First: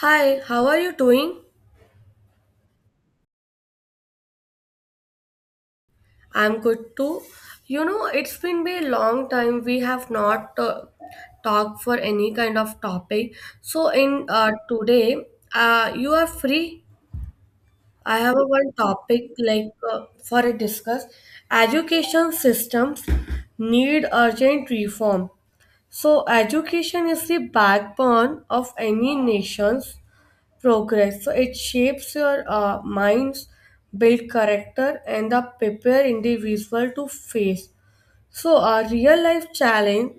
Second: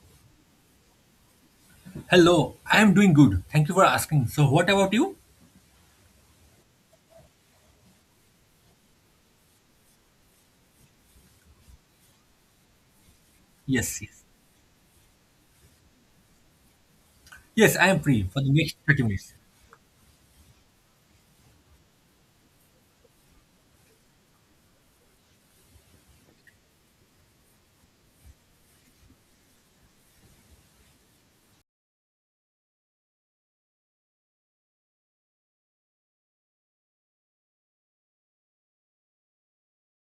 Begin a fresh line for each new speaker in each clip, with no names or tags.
Hi, how are you doing?
Hello, I am doing good. Thank you for asking. So, what about you?
I'm good too. You know, it's been a long time we have not talked for any kind of topic. So
Yes, yes.
in today, you are free.
Yes, I am
I
free
have
for
a
the
one
next 30
topic
minutes.
like for a discuss. Education systems need urgent reform. So education is the backbone of any nation's progress. So it shapes your minds, build character, and the prepare individual to face. So a real life challenge,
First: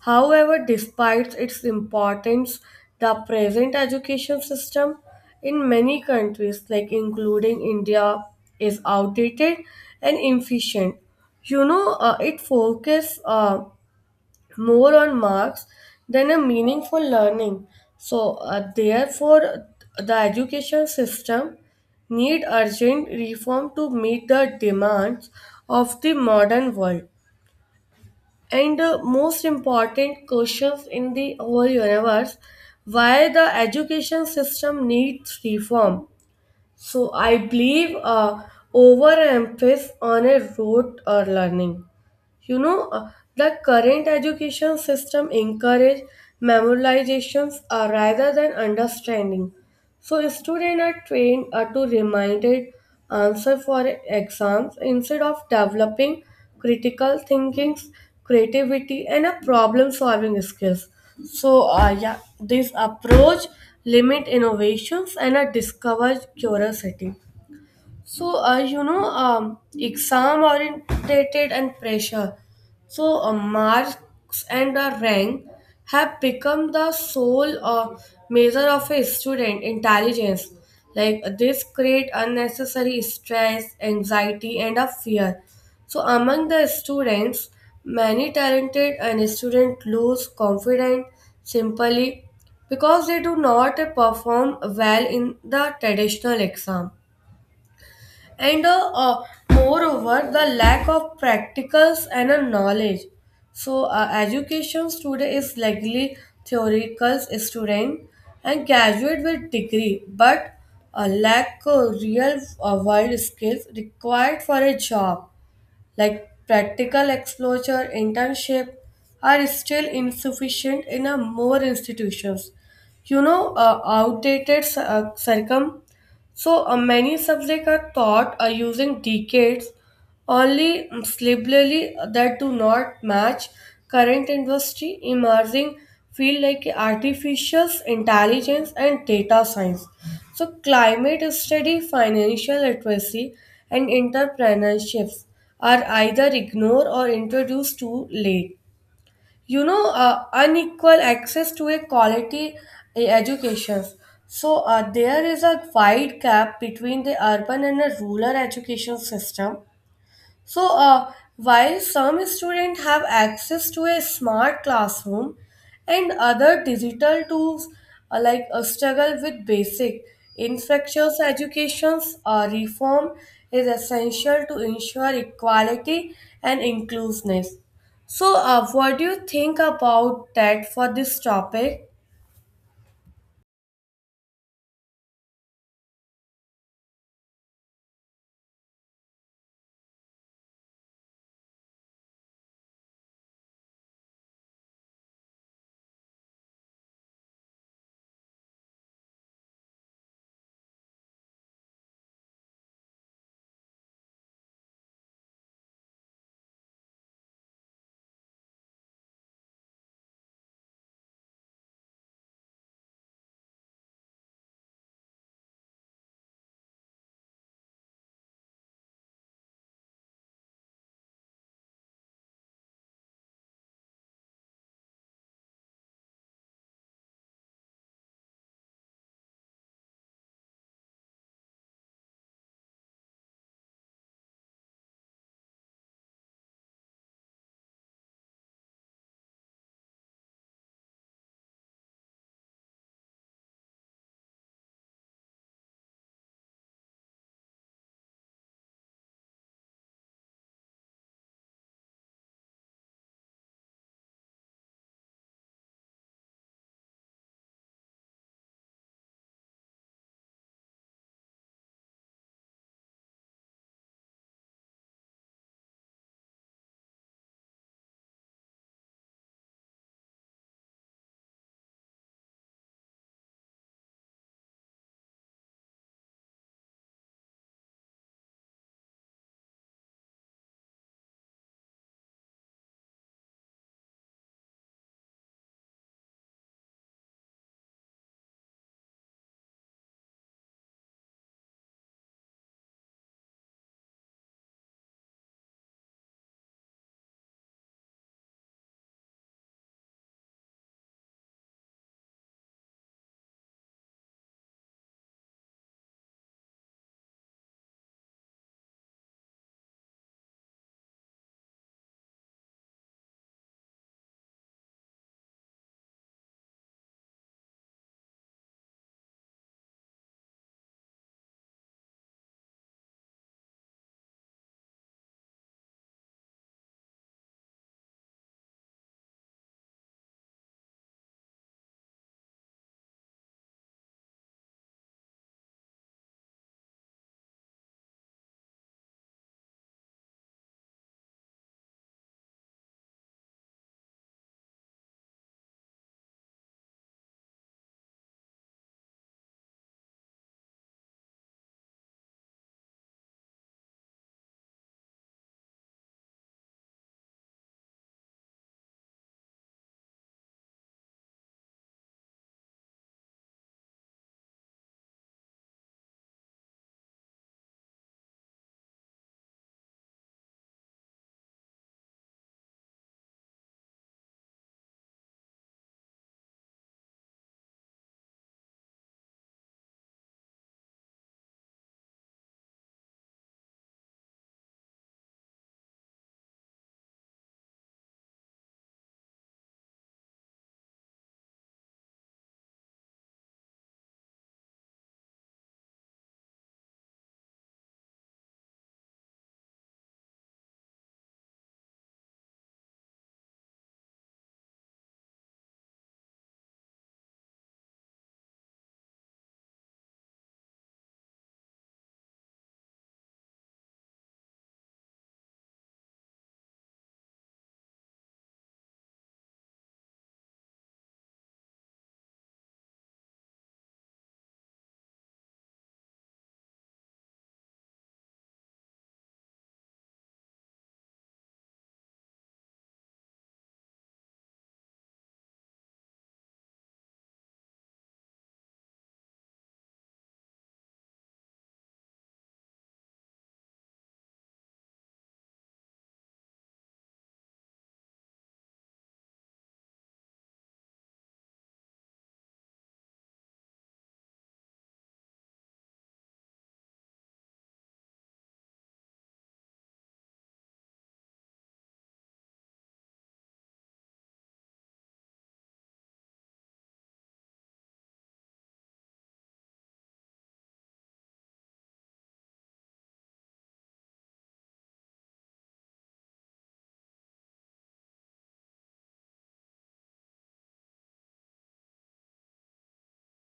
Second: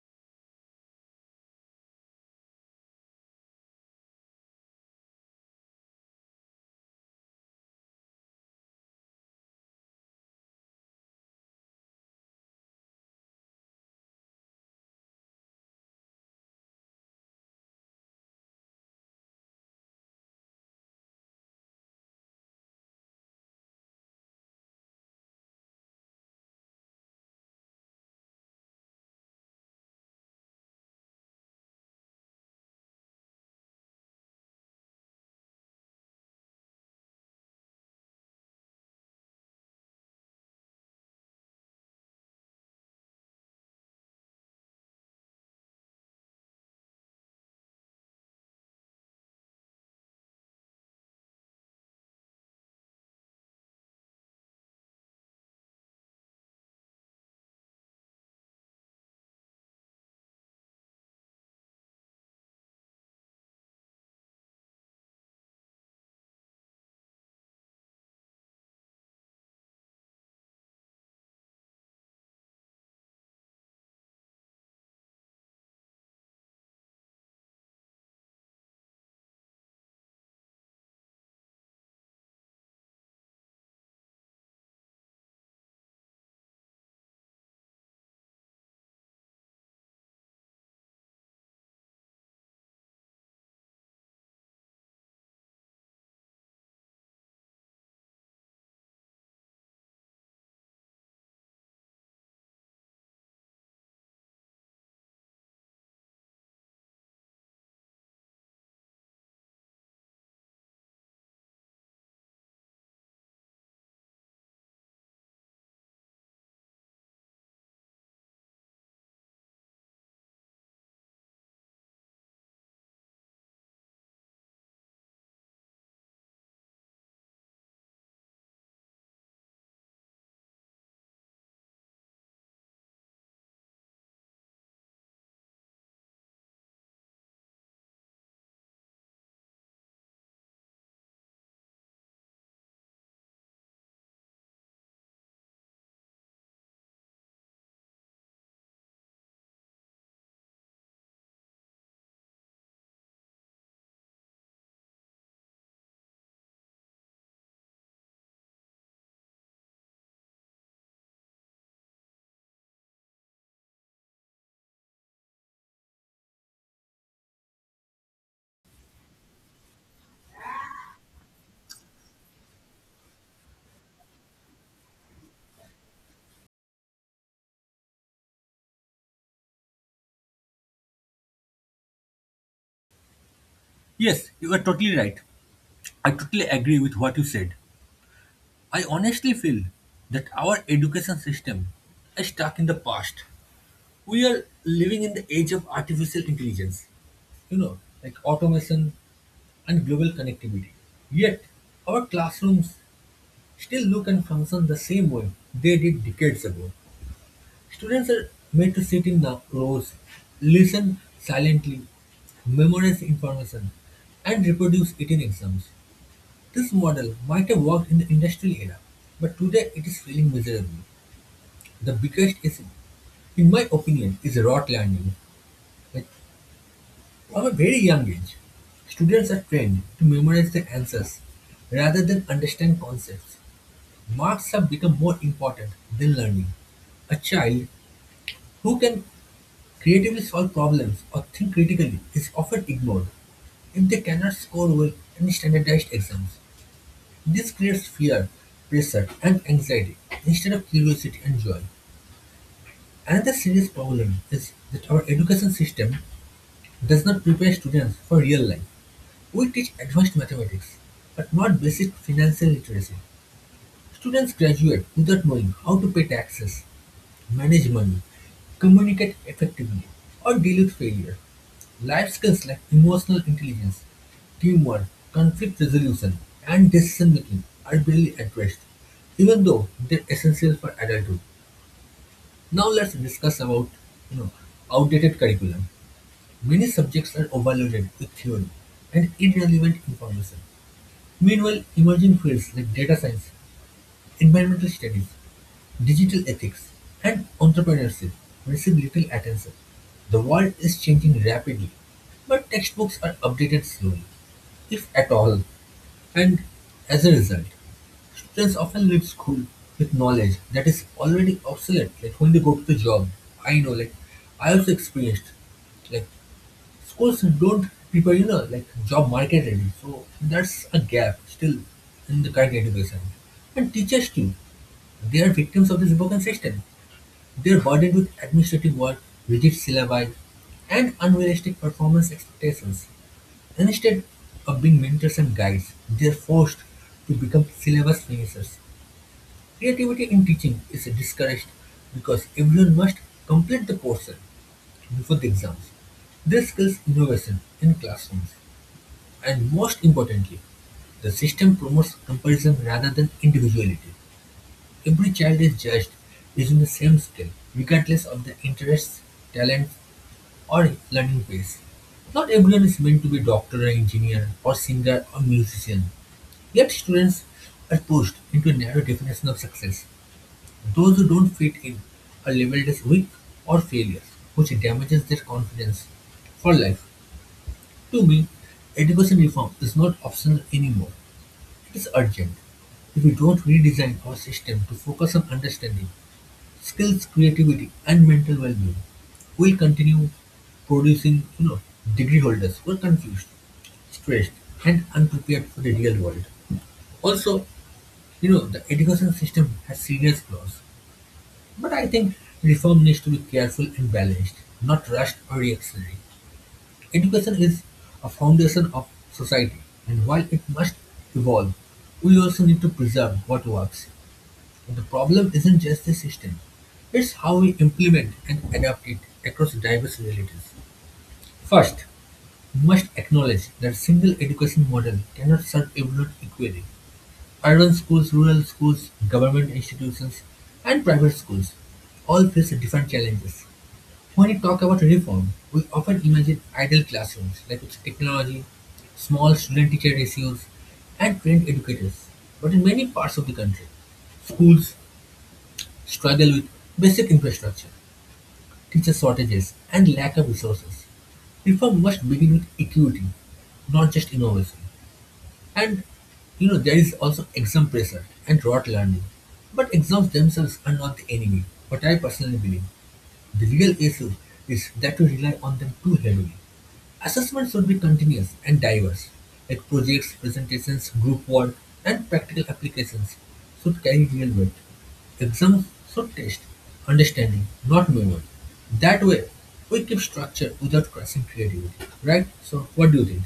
however, despite its importance, the present education system in many countries, like including India, is outdated and inefficient. You know, it focuses more on marks than a meaningful learning. So, therefore, the education system need urgent reform to meet the demands of the modern world. And the most important questions in the whole universe, why the education system needs reform. So I believe overemphasis on a rote or learning. you know uh, the current education system encourage memorizations rather than understanding. So students are trained to reminded answer for exams instead of developing critical thinking, creativity and a problem solving skills. So yeah, this approach limit innovations and discover curiosity. So, exam orientated and pressure. So, marks and rank have become the sole measure of a student intelligence. Like this create unnecessary stress, anxiety, and a fear. So, among the students, many talented and student lose confidence simply because they do not perform well in the traditional exam, and moreover the lack of practicals and a knowledge. So education today is likely theoretical student and graduate with degree but lack real world skills required for a job, like practical exposure internship are still insufficient in a more institutions. Outdated circum. So many subjects are taught using decades only syllabally that do not match current industry emerging field like artificial intelligence and data science. So climate study, financial literacy, and entrepreneurships are either ignored or introduced too late. Unequal access to a quality education. So there is a wide gap between the urban and the rural education system. So, while some students have access to a smart classroom and other digital tools, like struggle with basic infectious educations, reform is essential to ensure equality and inclusiveness. So, what do you think about that for this topic?
Yes, you are totally right. I totally agree with what you said. I honestly feel that our education system is stuck in the past. We are living in the age of artificial intelligence, you know, like automation and global connectivity. Yet, our classrooms still look and function the same way they did decades ago. Students are made to sit in the rows, listen silently, memorize information, and reproduce it in exams. This model might have worked in the industrial era, but today it is failing miserably. The biggest issue, in my opinion, is rote learning. Like, from a very young age, students are trained to memorize their answers rather than understand concepts. Marks have become more important than learning. A child who can creatively solve problems or think critically is often ignored if they cannot score well in standardized exams. This creates fear, pressure, and anxiety instead of curiosity and joy. Another serious problem is that our education system does not prepare students for real life. We teach advanced mathematics, but not basic financial literacy. Students graduate without knowing how to pay taxes, manage money, communicate effectively, or deal with failure. Life skills like emotional intelligence, teamwork, conflict resolution, and decision making are barely addressed, even though they're essential for adulthood. Now let's discuss about you know outdated curriculum. Many subjects are overloaded with theory and irrelevant information. Meanwhile, emerging fields like data science, environmental studies, digital ethics, and entrepreneurship receive little attention. The world is changing rapidly, but textbooks are updated slowly, if at all, and as a result, students often leave school with knowledge that is already obsolete. Like when they go to the job, I know, like I also experienced, like schools don't prepare like job market ready, so that's a gap still in the current education. And teachers too, they are victims of this broken system. They're burdened with administrative work, rigid syllabi, and unrealistic performance expectations. Instead of being mentors and guides, they're forced to become syllabus finishers. Creativity in teaching is discouraged because everyone must complete the course before the exams. This kills innovation in classrooms. And most importantly, the system promotes comparison rather than individuality. Every child is judged using the same scale, regardless of their interests, talents, or learning pace. Not everyone is meant to be a doctor or engineer or singer or musician. Yet students are pushed into a narrow definition of success. Those who don't fit in are labeled as weak or failures, which damages their confidence for life. To me, education reform is not optional anymore, it is urgent. If we don't redesign our system to focus on understanding, skills, creativity, and mental well being, we'll continue producing degree holders who are confused, stressed, and unprepared for the real world. Also, you know, the education system has serious flaws. But I think reform needs to be careful and balanced, not rushed or reactionary. Education is a foundation of society, and while it must evolve, we also need to preserve what works. The problem isn't just the system, it's how we implement and adapt it across diverse realities. First, we must acknowledge that a single education model cannot serve everyone equally. Urban schools, rural schools, government institutions, and private schools all face different challenges. When we talk about reform, we often imagine ideal classrooms like with technology, small student teacher ratios, and trained educators. But in many parts of the country, schools struggle with basic infrastructure, teacher shortages, and lack of resources. Reform must begin with equity, not just innovation. And you know, there is also exam pressure and rote learning. But exams themselves are not the enemy, what I personally believe. The real issue is that we rely on them too heavily. Assessment should be continuous and diverse, like projects, presentations, group work, and practical applications should carry real weight. Exams should test understanding, not memory. That way, we keep structure without crushing creativity, right? So, what do you think?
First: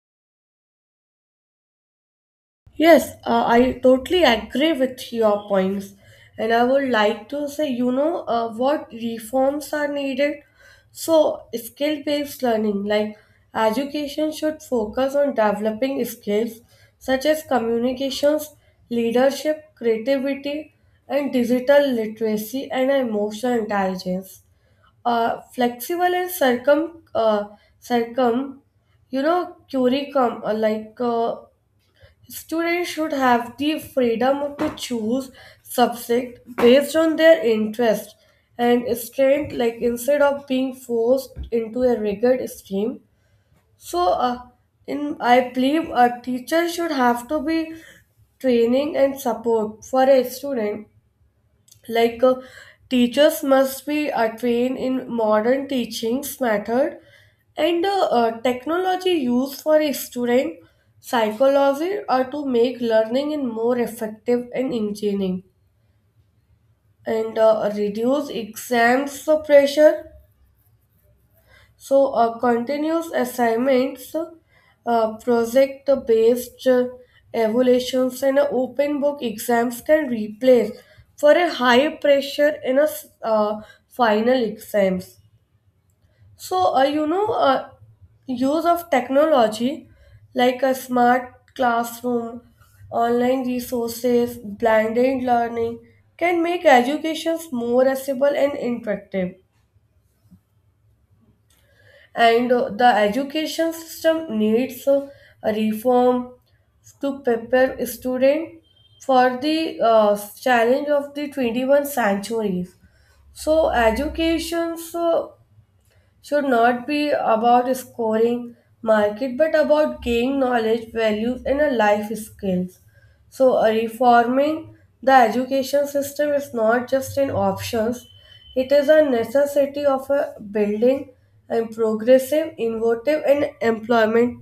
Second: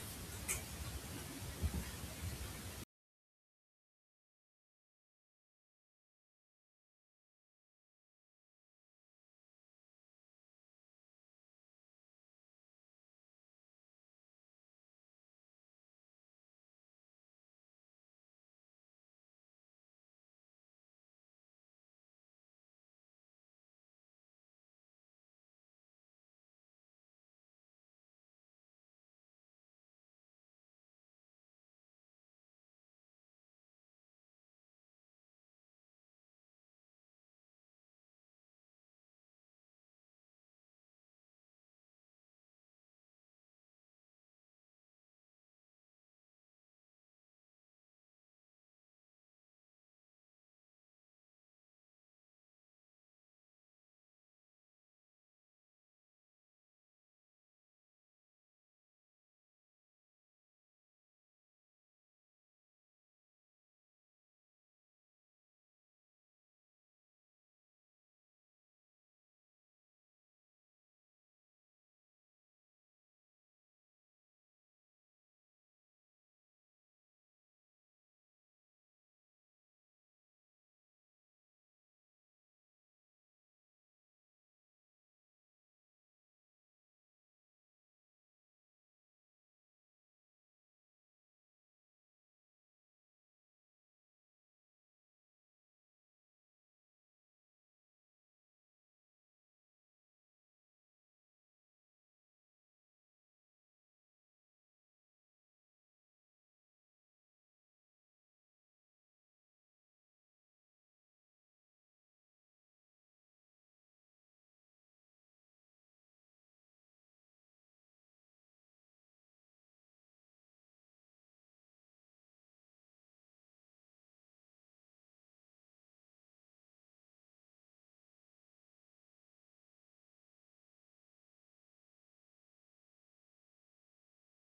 Yes, I totally agree with your points. And I would like to say, what reforms are needed. So, skill based learning, like education should focus on developing skills such as communications, leadership, creativity, and digital literacy and emotional intelligence. Flexible and circum, circum you know curriculum, like students should have the freedom to choose subject based on their interest and strength, like instead of being forced into a rigid stream. So, uh, in I believe a teacher should have to be training and support for a student, like teachers must be trained in modern teachings method and technology used for a student psychology are to make learning in more effective and engaging and reduce exams pressure. So, continuous assignments, project based evaluations, and open book exams can replace for a high pressure in a final exams. So, use of technology like a smart classroom, online resources, blended learning can make educations more accessible and interactive. And the education system needs a reform to prepare students for the challenge of the 21st centuries. So educations should not be about scoring market but about gaining knowledge, values, and a life skills. So, reforming the education system is not just an option, it is a necessity of a building and progressive, innovative, and employment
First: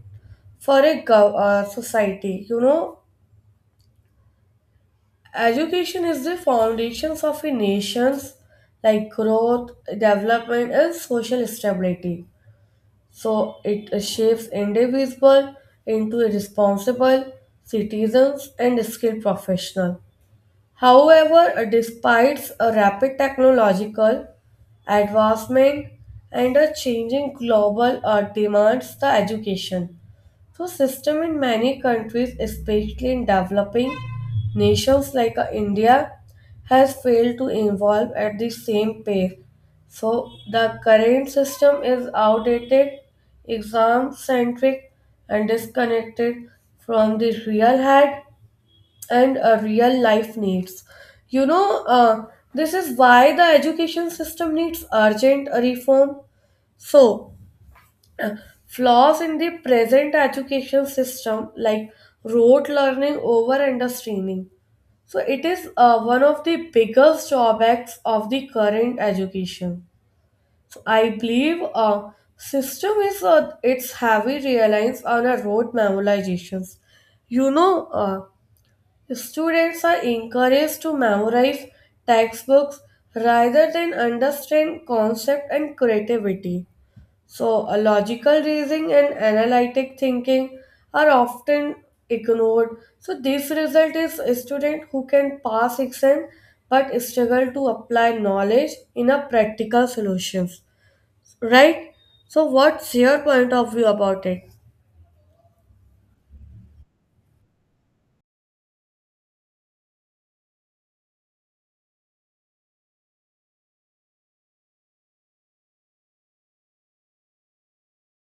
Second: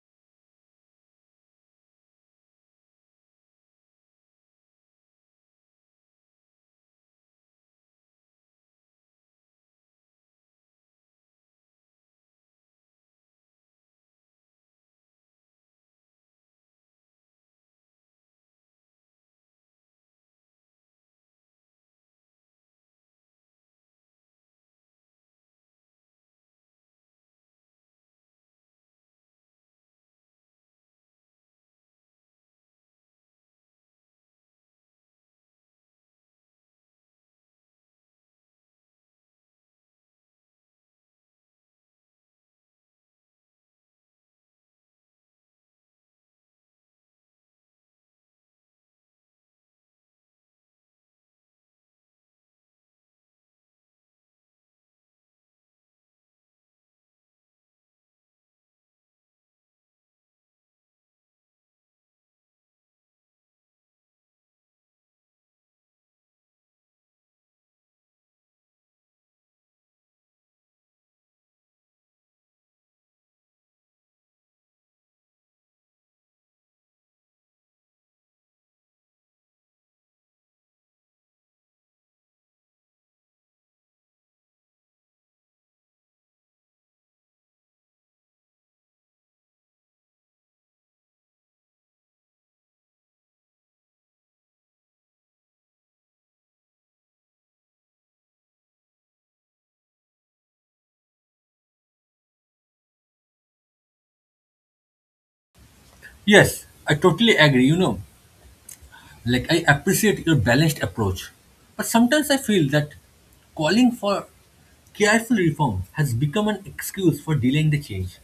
for a society. You know, education is the foundations of a nation's like growth, development, and social stability. So it shapes individuals into responsible citizens and skilled professionals. However, despite a rapid technological advancement and a changing global demands, the education so system in many countries, especially in developing nations like India, has failed to evolve at the same pace. So the current system is outdated, exam centric, and disconnected from the real head and real life needs. You know, this is why the education system needs urgent reform. So, flaws in the present education system, like rote learning over understreaming. So, it is one of the biggest drawbacks of the current education. So, I believe system is its heavy reliance on a rote memorizations. You know, students are encouraged to memorize textbooks rather than understand concept and creativity. So, a logical reasoning and analytic thinking are often ignored. So, this result is a student who can pass exam but struggle to apply knowledge in a practical solutions. Right? So, what's your point of view about it?
Yes, I totally agree, you know. Like, I appreciate your balanced approach, but sometimes I feel that calling for careful reform has become an excuse for delaying the change.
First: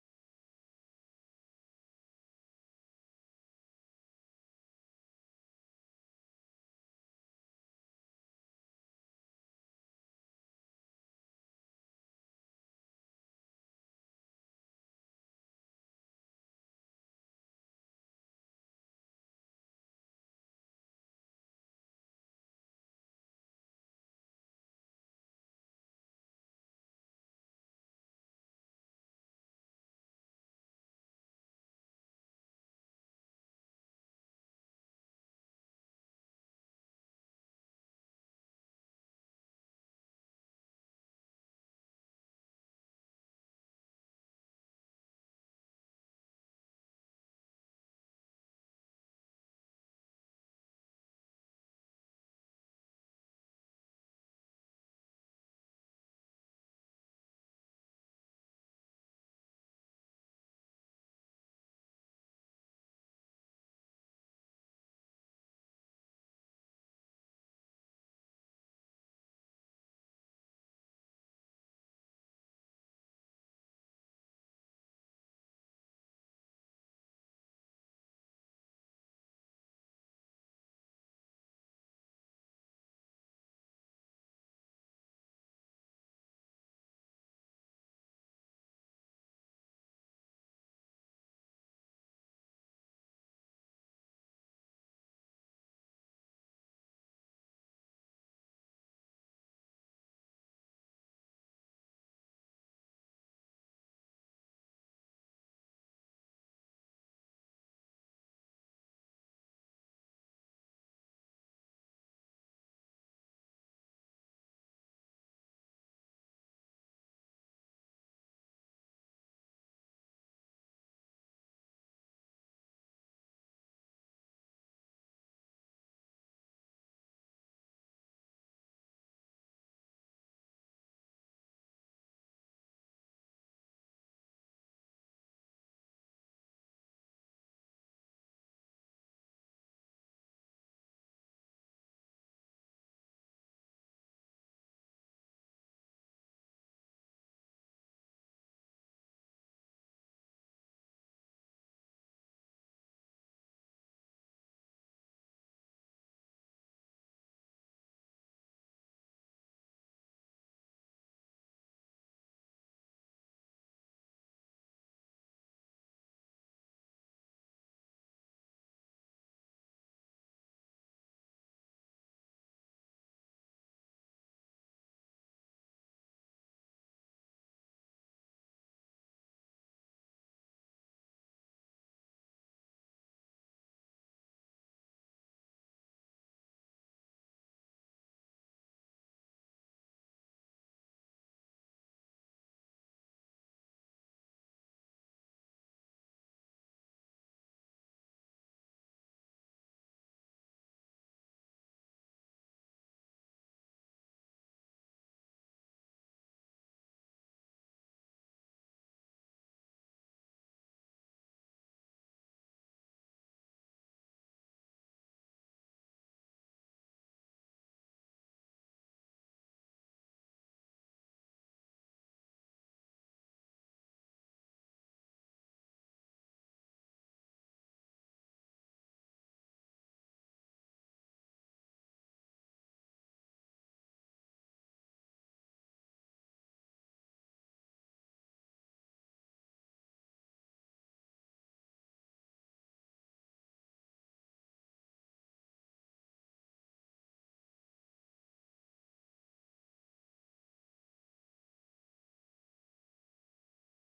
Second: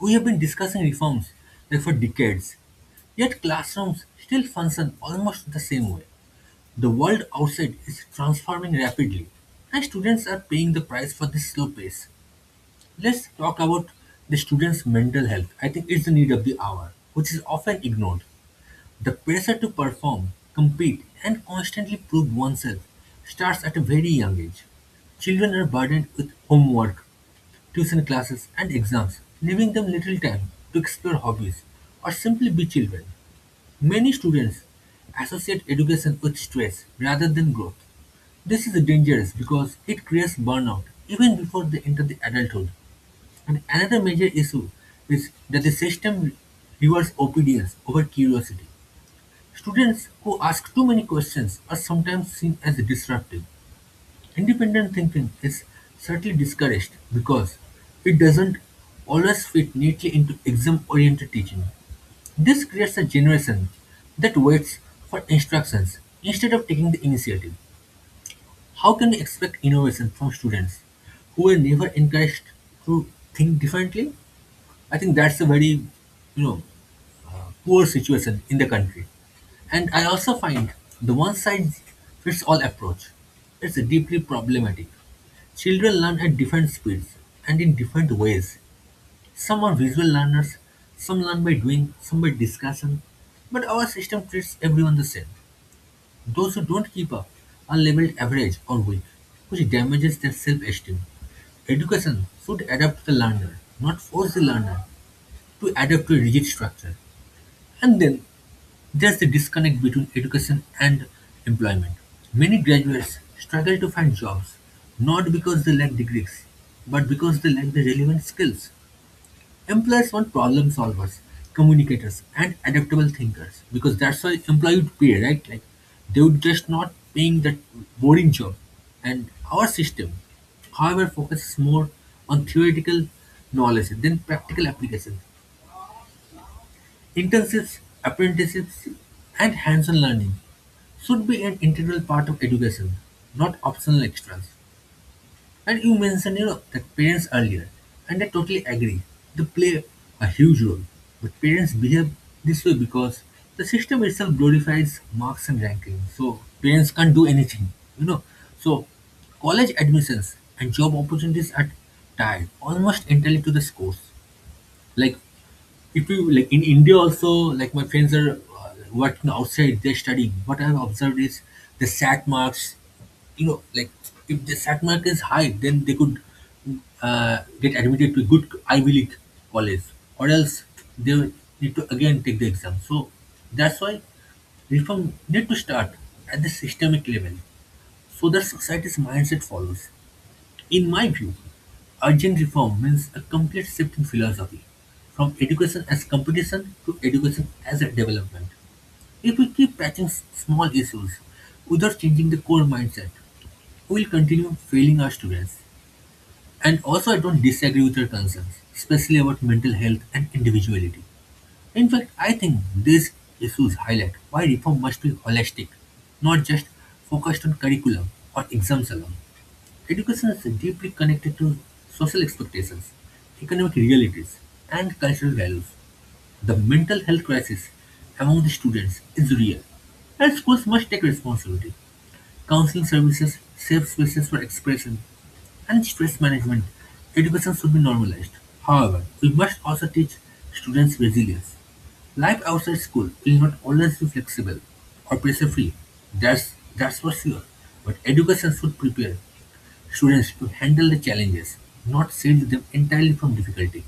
We have been discussing reforms like for decades, yet classrooms still function almost the same way. The world outside is transforming rapidly, and students are paying the price for this slow pace. Let's talk about the students' mental health. I think it's the need of the hour, which is often ignored. The pressure to perform, compete, and constantly prove oneself starts at a very young age. Children are burdened with homework, tuition classes, and exams, leaving them little time to explore hobbies or simply be children. Many students associate education with stress rather than growth. This is dangerous because it creates burnout even before they enter the adulthood. And another major issue is that the system rewards obedience over curiosity. Students who ask too many questions are sometimes seen as disruptive. Independent thinking is certainly discouraged because it doesn't always fit neatly into exam oriented teaching. This creates a generation that waits for instructions instead of taking the initiative. How can we expect innovation from students who were never encouraged to think differently? I think that's a very, you know, poor situation in the country. And I also find the one size fits all approach is deeply problematic. Children learn at different speeds and in different ways. Some are visual learners, some learn by doing, some by discussion. But our system treats everyone the same. Those who don't keep up are labeled average or weak, which damages their self esteem. Education should adapt the learner, not force the learner to adapt to a rigid structure. And then there's the disconnect between education and employment. Many graduates struggle to find jobs, not because they lack degrees, but because they lack the relevant skills. Employers want problem solvers, communicators, and adaptable thinkers, because that's why employee would pay, right? Like they would just not paying that boring job. And our system, however, focuses more on theoretical knowledge than practical application. Internships, apprenticeships, and hands on learning should be an integral part of education, not optional extras. And you mentioned, you know, that parents earlier, and I totally agree. They play a huge role, but parents behave this way because the system itself glorifies marks and ranking. So parents can't do anything, you know. So college admissions and job opportunities are tied almost entirely to the scores. Like if you like in India also, like my friends are working outside, they're studying. What I've observed is the SAT marks, you know, like if the SAT mark is high, then they could get admitted to good Ivy League college, or else they will need to again take the exam. So that's why reform need to start at the systemic level, so that society's mindset follows. In my view, urgent reform means a complete shift in philosophy from education as competition to education as a development. If we keep patching small issues without changing the core mindset, we will continue failing our students. And also, I don't disagree with your concerns, especially about mental health and individuality. In fact, I think these issues highlight why reform must be holistic, not just focused on curriculum or exams alone. Education is deeply connected to social expectations, economic realities, and cultural values. The mental health crisis among the students is real, and schools must take responsibility. Counseling services, safe spaces for expression, and stress management. Education should be normalized. However, we must also teach students resilience. Life outside school will not always be flexible or pressure free. That's for sure. But education should prepare students to handle the challenges, not shield them entirely from difficulty.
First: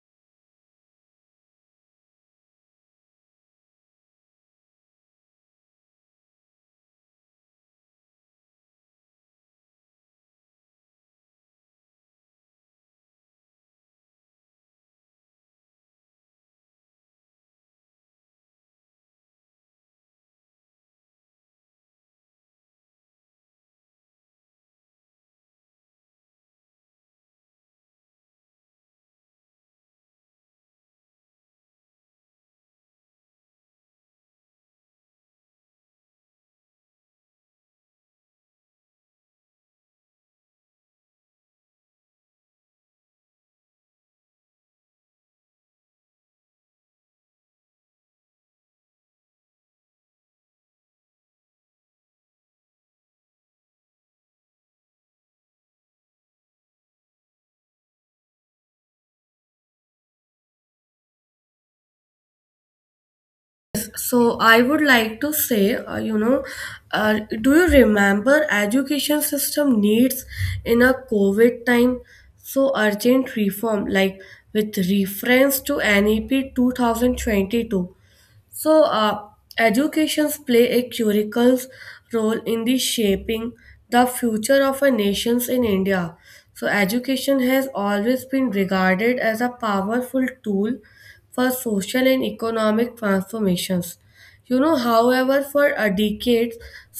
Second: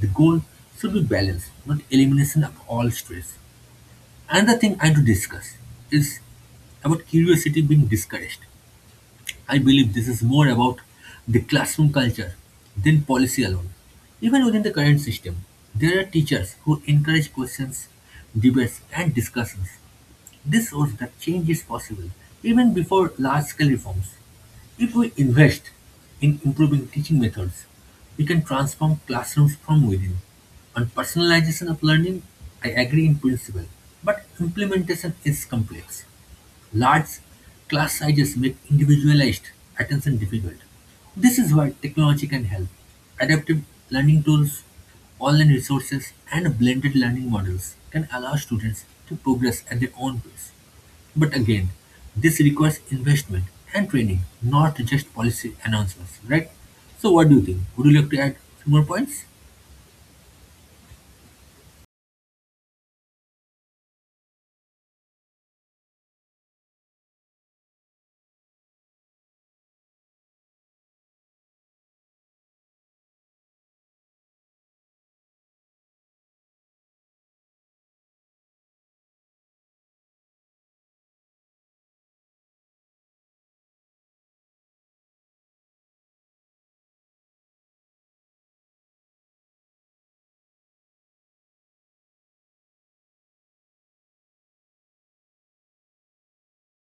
The goal should be balance, not elimination of all stress. Another thing I want to discuss is about curiosity being discouraged. I believe this is more about the classroom culture than policy alone. Even within the current system, there are teachers who encourage questions, debates, and discussions. This shows that change is possible even before large scale reforms. If we invest in improving teaching methods, we can transform classrooms from within. On personalization of learning, I agree in principle, but implementation is complex. Large class sizes make individualized attention difficult. This is why technology can help. Adaptive learning tools, online resources, and blended learning models can allow students to progress at their own pace. But again, this requires investment and training, not just policy announcements, right? So, what do you think? Would you like to add few more points?
So I would like to say, do you remember education system needs in a COVID time? So urgent reform, like with reference to NEP 2022. So, educations play a critical role in the shaping the future of a nations in India. So, education has always been regarded as a powerful tool for social and economic transformations. You know, however, for decades,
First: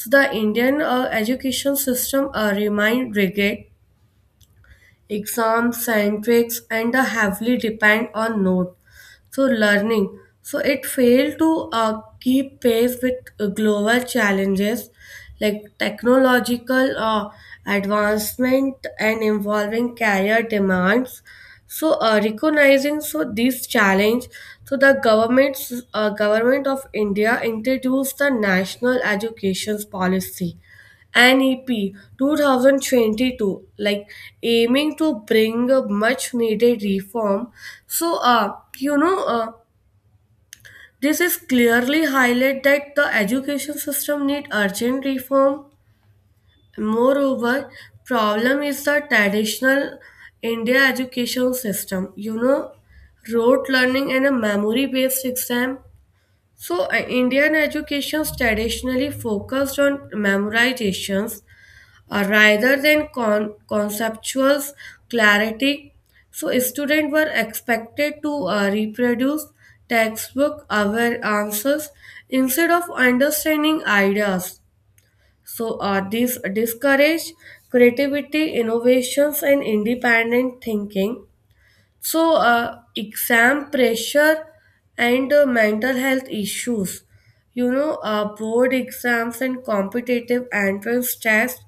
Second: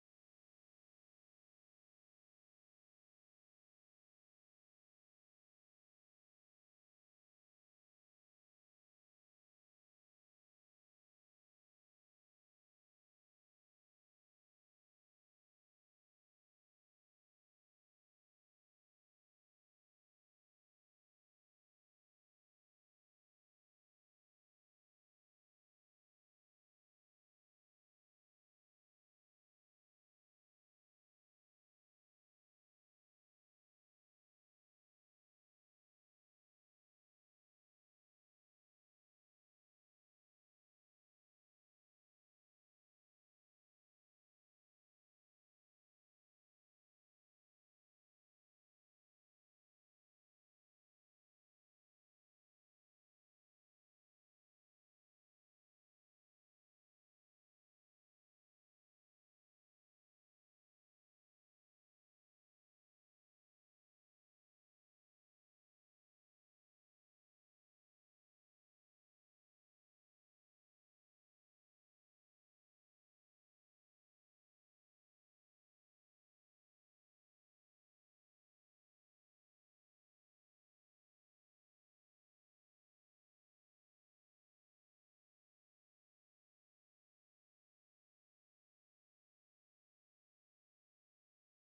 the Indian education system remained rigid exams, centrics, and the heavily depend on note. So learning. So it failed to keep pace with global challenges like technological advancement and evolving career demands. So recognizing so this challenge, so the government of India introduced the National Education Policy NEP 2022, like aiming to bring a much needed reform. So, this is clearly highlight that the education system need urgent reform. Moreover, problem is the traditional India education system. You know, rote learning and a memory-based exam. So, Indian education traditionally focused on memorizations rather than conceptual clarity. So students were expected to reproduce textbook aware answers instead of understanding ideas. So this discouraged creativity, innovations, and independent thinking. So, exam pressure and mental health issues. You know, board exams and competitive entrance tests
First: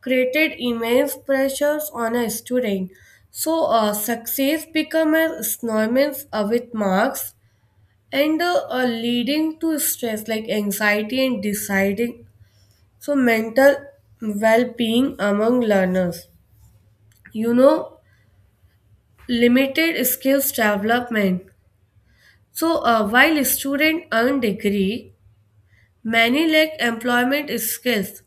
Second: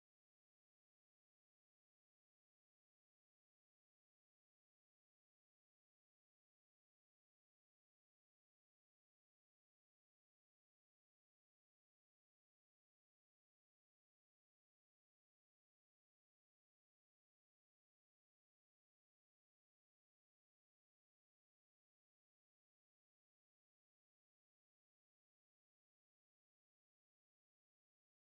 created immense pressures on a student. So, success became a synonymous with marks and leading to stress like anxiety and deciding. So, mental well being among learners. You know, limited skills development. So, while students earn degree, many lack employment skills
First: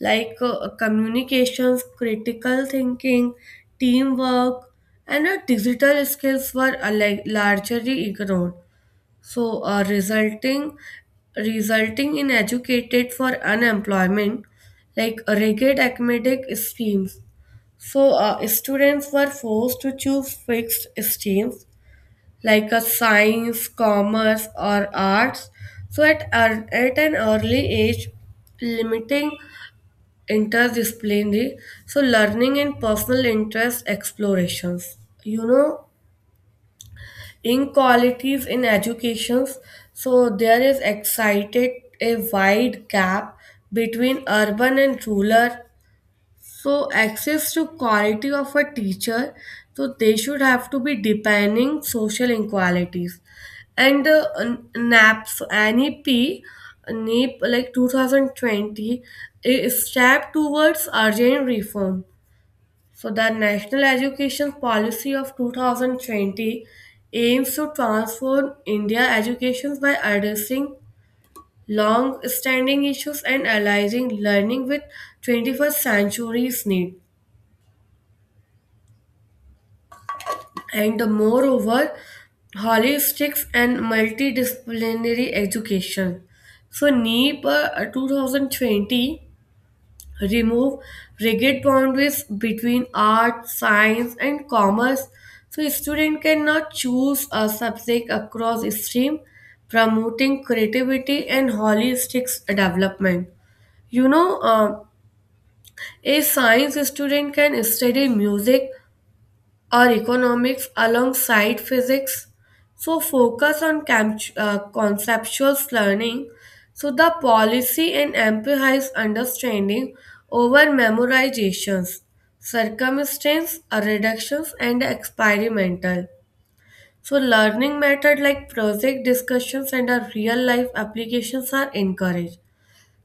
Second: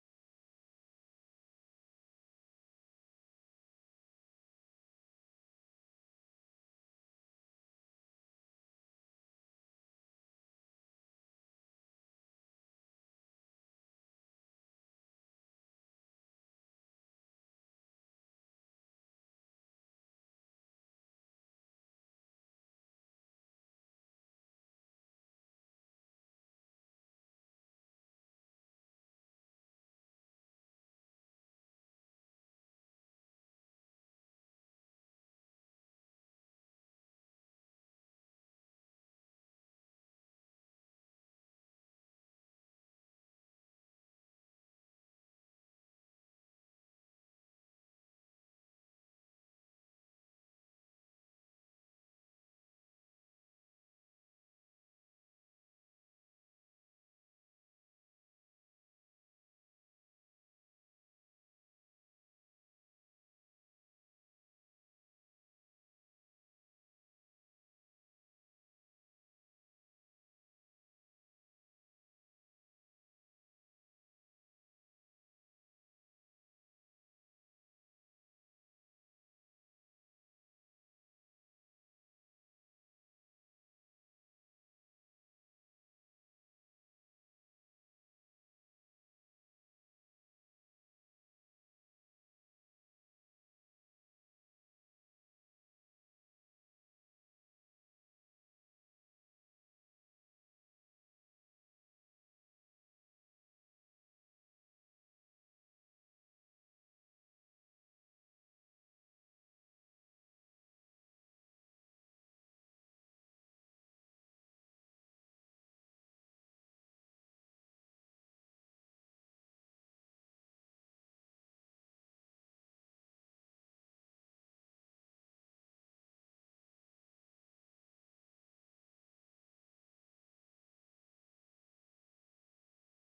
like communications, critical thinking, teamwork, and digital skills were like largely ignored. So, resulting in educated for unemployment, like rigid academic schemes. So, students were forced to choose fixed streams like a science, commerce, or arts. So at an early age, limiting interdisciplinary, so learning and personal interest explorations. You know, inequalities in educations. So there is excited a wide gap between urban and rural so access to quality of a teacher, so they should have to be defining social inequalities. And NEP like 2020, a step towards urgent reform. So the National Education Policy of 2020 aims to transform India education by addressing long-standing issues and aligning learning with 21st century's need. And moreover, holistics and multidisciplinary education. So NEEP 2020 remove rigid boundaries between art, science and commerce. So student cannot choose a subject across stream, promoting creativity and holistics development. You know, a science student can study music or economics alongside physics. So, focus on conceptual learning. So, the policy and amplifies understanding over memorizations, circumstance reductions, and experimental. So, learning method like project discussions and real life applications are encouraged.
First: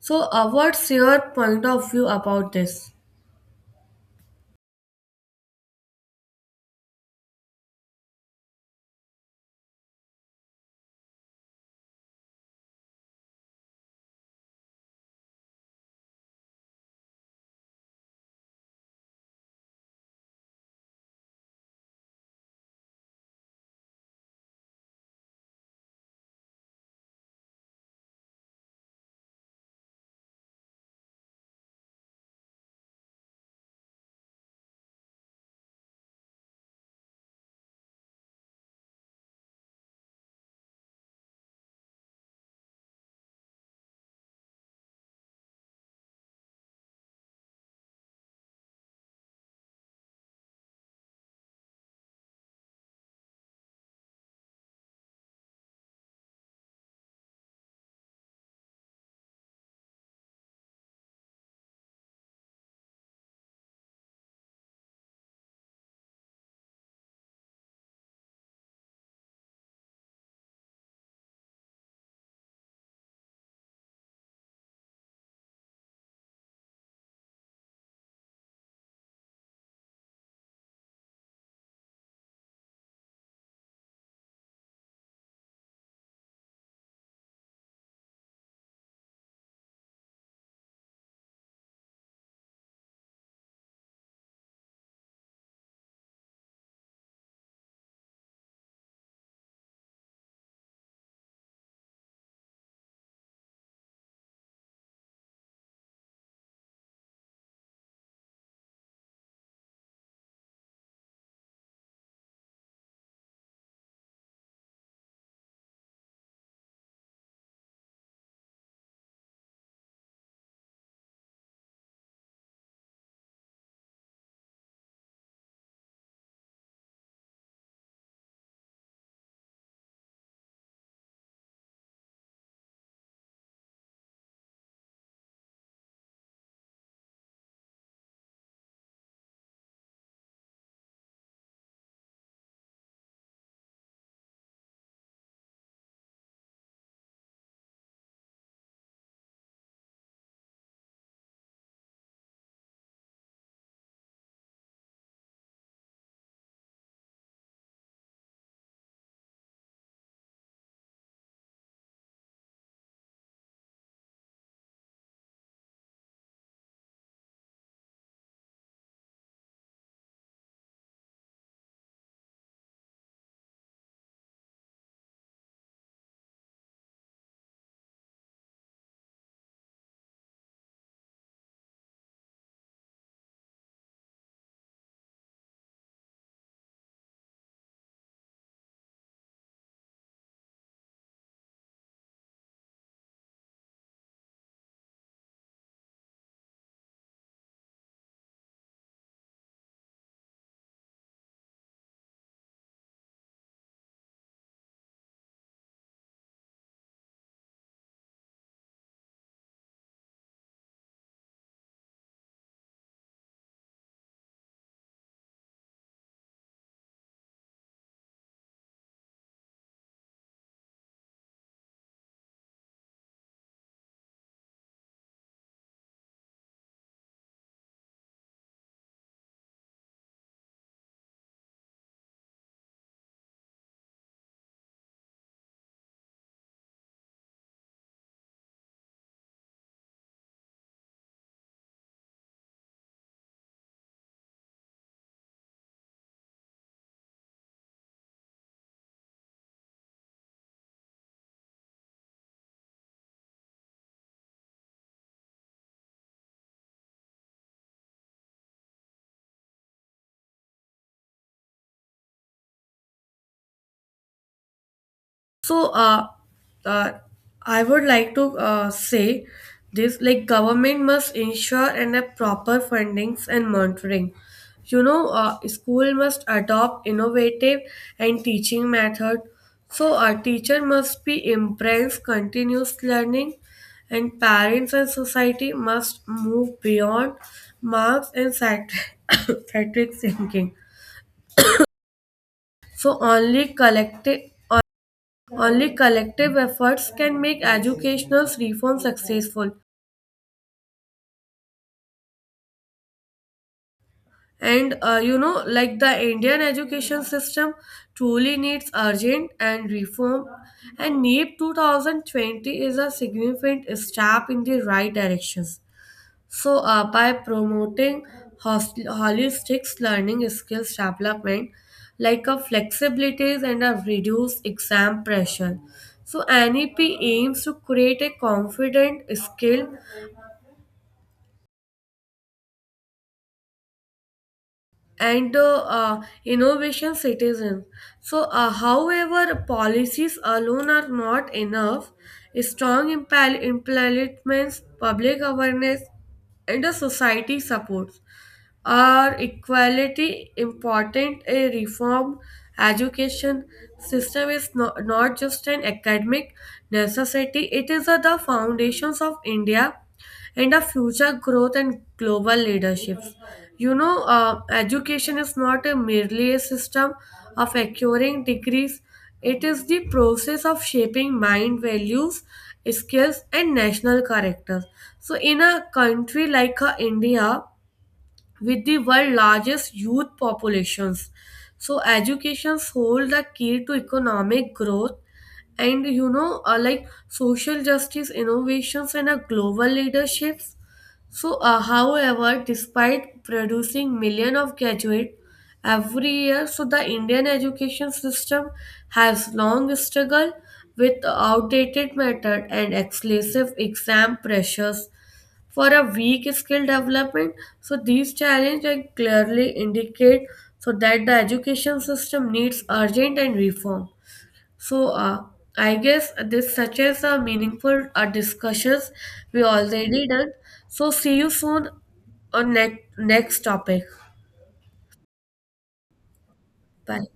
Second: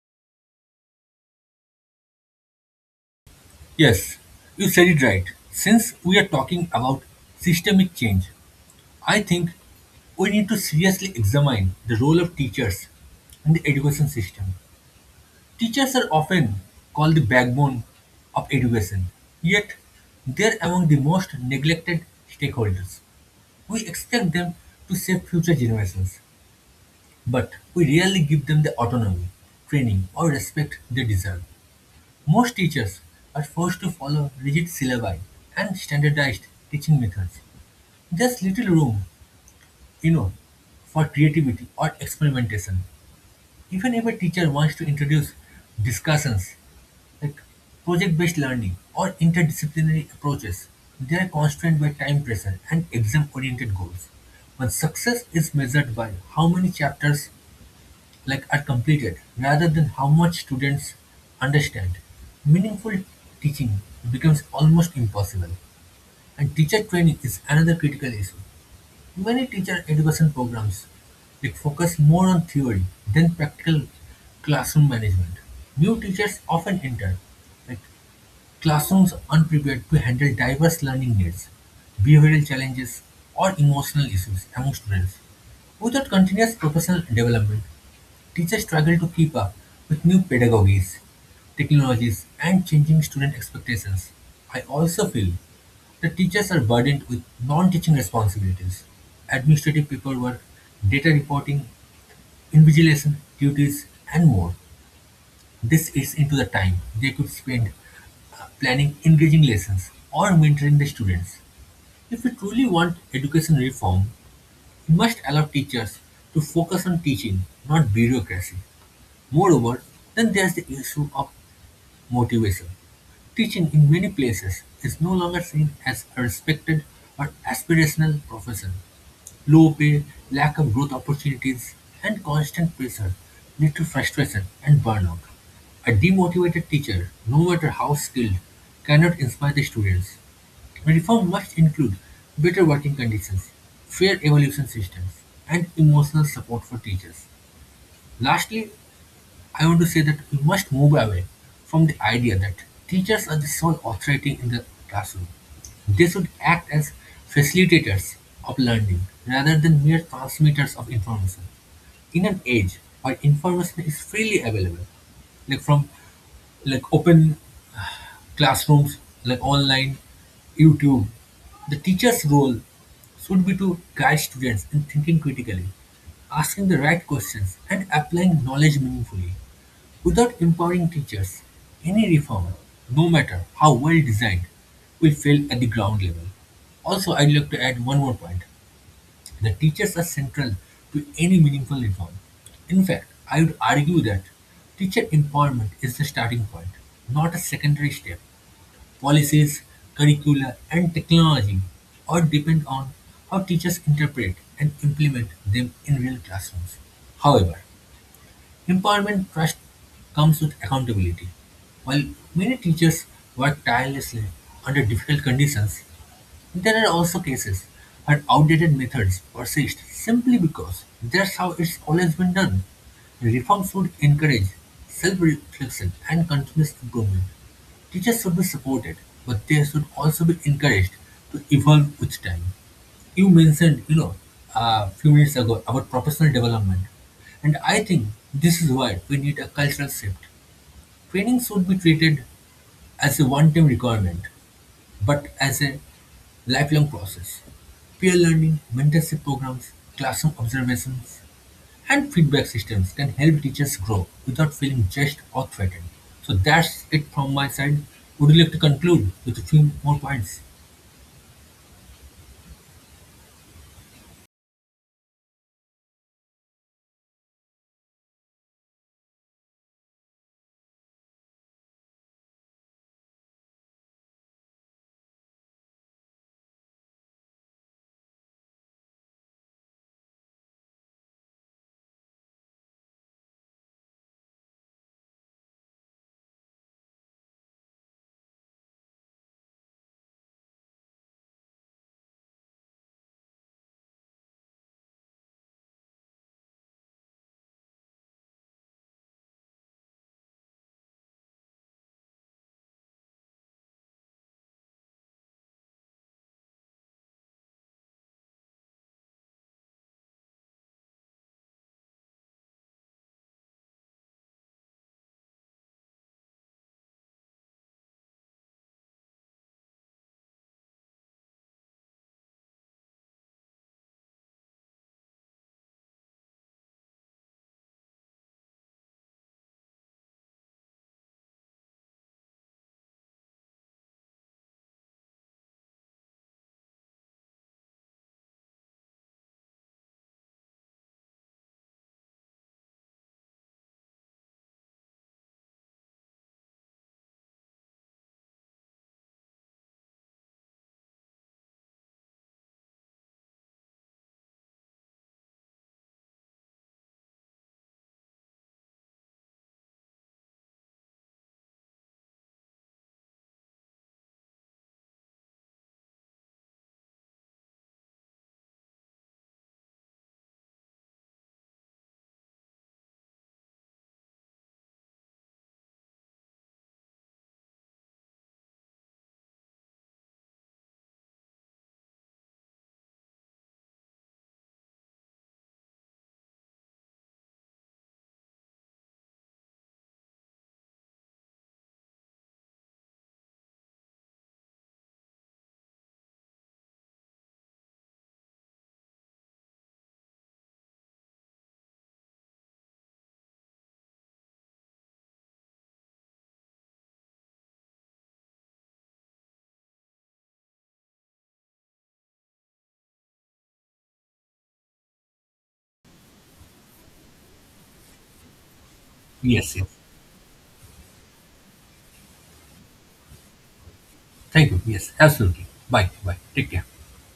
So, what's your point of view about this?
Yes, you said it right. Since we are talking about systemic change, I think we need to seriously examine the role of teachers in the education system. Teachers are often called the backbone of education, yet they are among the most neglected stakeholders. We expect them to save future generations, but we rarely give them the autonomy, training, or respect they deserve. Most teachers are forced to follow rigid syllabi and standardized teaching methods. There's little room you know, for creativity or experimentation. Even if a teacher wants to introduce discussions like project based learning or interdisciplinary approaches, they are constrained by time pressure and exam oriented goals. When success is measured by how many chapters are completed rather than how much students understand, meaningful teaching becomes almost impossible. And teacher training is another critical issue. Many teacher education programs that focus more on theory than practical classroom management. New teachers often enter, like Classrooms unprepared to handle diverse learning needs, behavioral challenges, or emotional issues among students. Without continuous professional development, teachers struggle to keep up with new pedagogies, technologies, and changing student expectations. I also feel that teachers are burdened with non teaching responsibilities, administrative paperwork, data reporting, invigilation duties, and more. This eats into the time they could spend planning engaging lessons or mentoring the students. If we truly want education reform, we must allow teachers to focus on teaching, not bureaucracy. Moreover, then there's the issue of motivation. Teaching in many places is no longer seen as a respected or aspirational profession. Low pay, lack of growth opportunities, and constant pressure lead to frustration and burnout. A demotivated teacher, no matter how skilled, cannot inspire the students. Reform must include better working conditions, fair evaluation systems, and emotional support for teachers. Lastly, I want to say that we must move away from the idea that teachers are the sole authority in the classroom. They should act as facilitators of learning rather than mere transmitters of information. In an age where information is freely available, like from open classrooms, like online, YouTube. The teacher's role should be to guide students in thinking critically, asking the right questions, and applying knowledge meaningfully. Without empowering teachers, any reform, no matter how well designed, will fail at the ground level. Also, I'd like to add one more point. The teachers are central to any meaningful reform. In fact, I would argue that teacher empowerment is the starting point, not a secondary step. Policies, curricula, and technology all depend on how teachers interpret and implement them in real classrooms. However, empowerment trust comes with accountability. While many teachers work tirelessly under difficult conditions, there are also cases where outdated methods persist simply because that's how it's always been done. Reforms should encourage self-reflection and continuous improvement. Teachers should be supported, but they should also be encouraged to evolve with time. You mentioned, a few minutes ago about professional development, and I think this is why we need a cultural shift. Training should be treated as a one-time requirement but as a lifelong process. Peer learning, mentorship programs, classroom observations, and feedback systems can help teachers grow without feeling judged or threatened. So that's it from my side. Would you like to conclude with a few more points?
So, uh, I would like to say this like government must ensure and a proper fundings and monitoring. You know, school must adopt innovative and teaching method. So, a teacher must be embrace continuous learning, and parents and society must move beyond marks and satiric thinking. So, only collective efforts can make educational reform successful. And like the Indian education system truly needs urgent and reform, and NEEP 2020 is a significant step in the right directions. So, by promoting holistic learning skills development, like a flexibilities and a reduced exam pressure, so NEP aims to create a confident, skilled, and the innovation citizens. So, however, policies alone are not enough. Strong implements, public awareness, and the society supports are equality important. A reform education system is not just an academic necessity; it is the foundations of India and a future growth and global leaderships. You know, education is not a merely a system of acquiring degrees, it is the process of shaping mind values, skills, and national character. So, in a country like India, with the world's largest youth populations. So education holds the key to economic growth and like social justice innovations and a global leaderships. So however, despite producing millions of graduates every year, so the Indian education system has long struggled with outdated method and excessive exam pressures for a weak skill development. So these challenges like, clearly indicate so that the education system needs urgent and reform. So I guess this such as a meaningful discussions we
Yes, yes.
already done. So see you soon on next topic.
Thank you. Yes, absolutely. Bye. Bye. Take care.
Bye.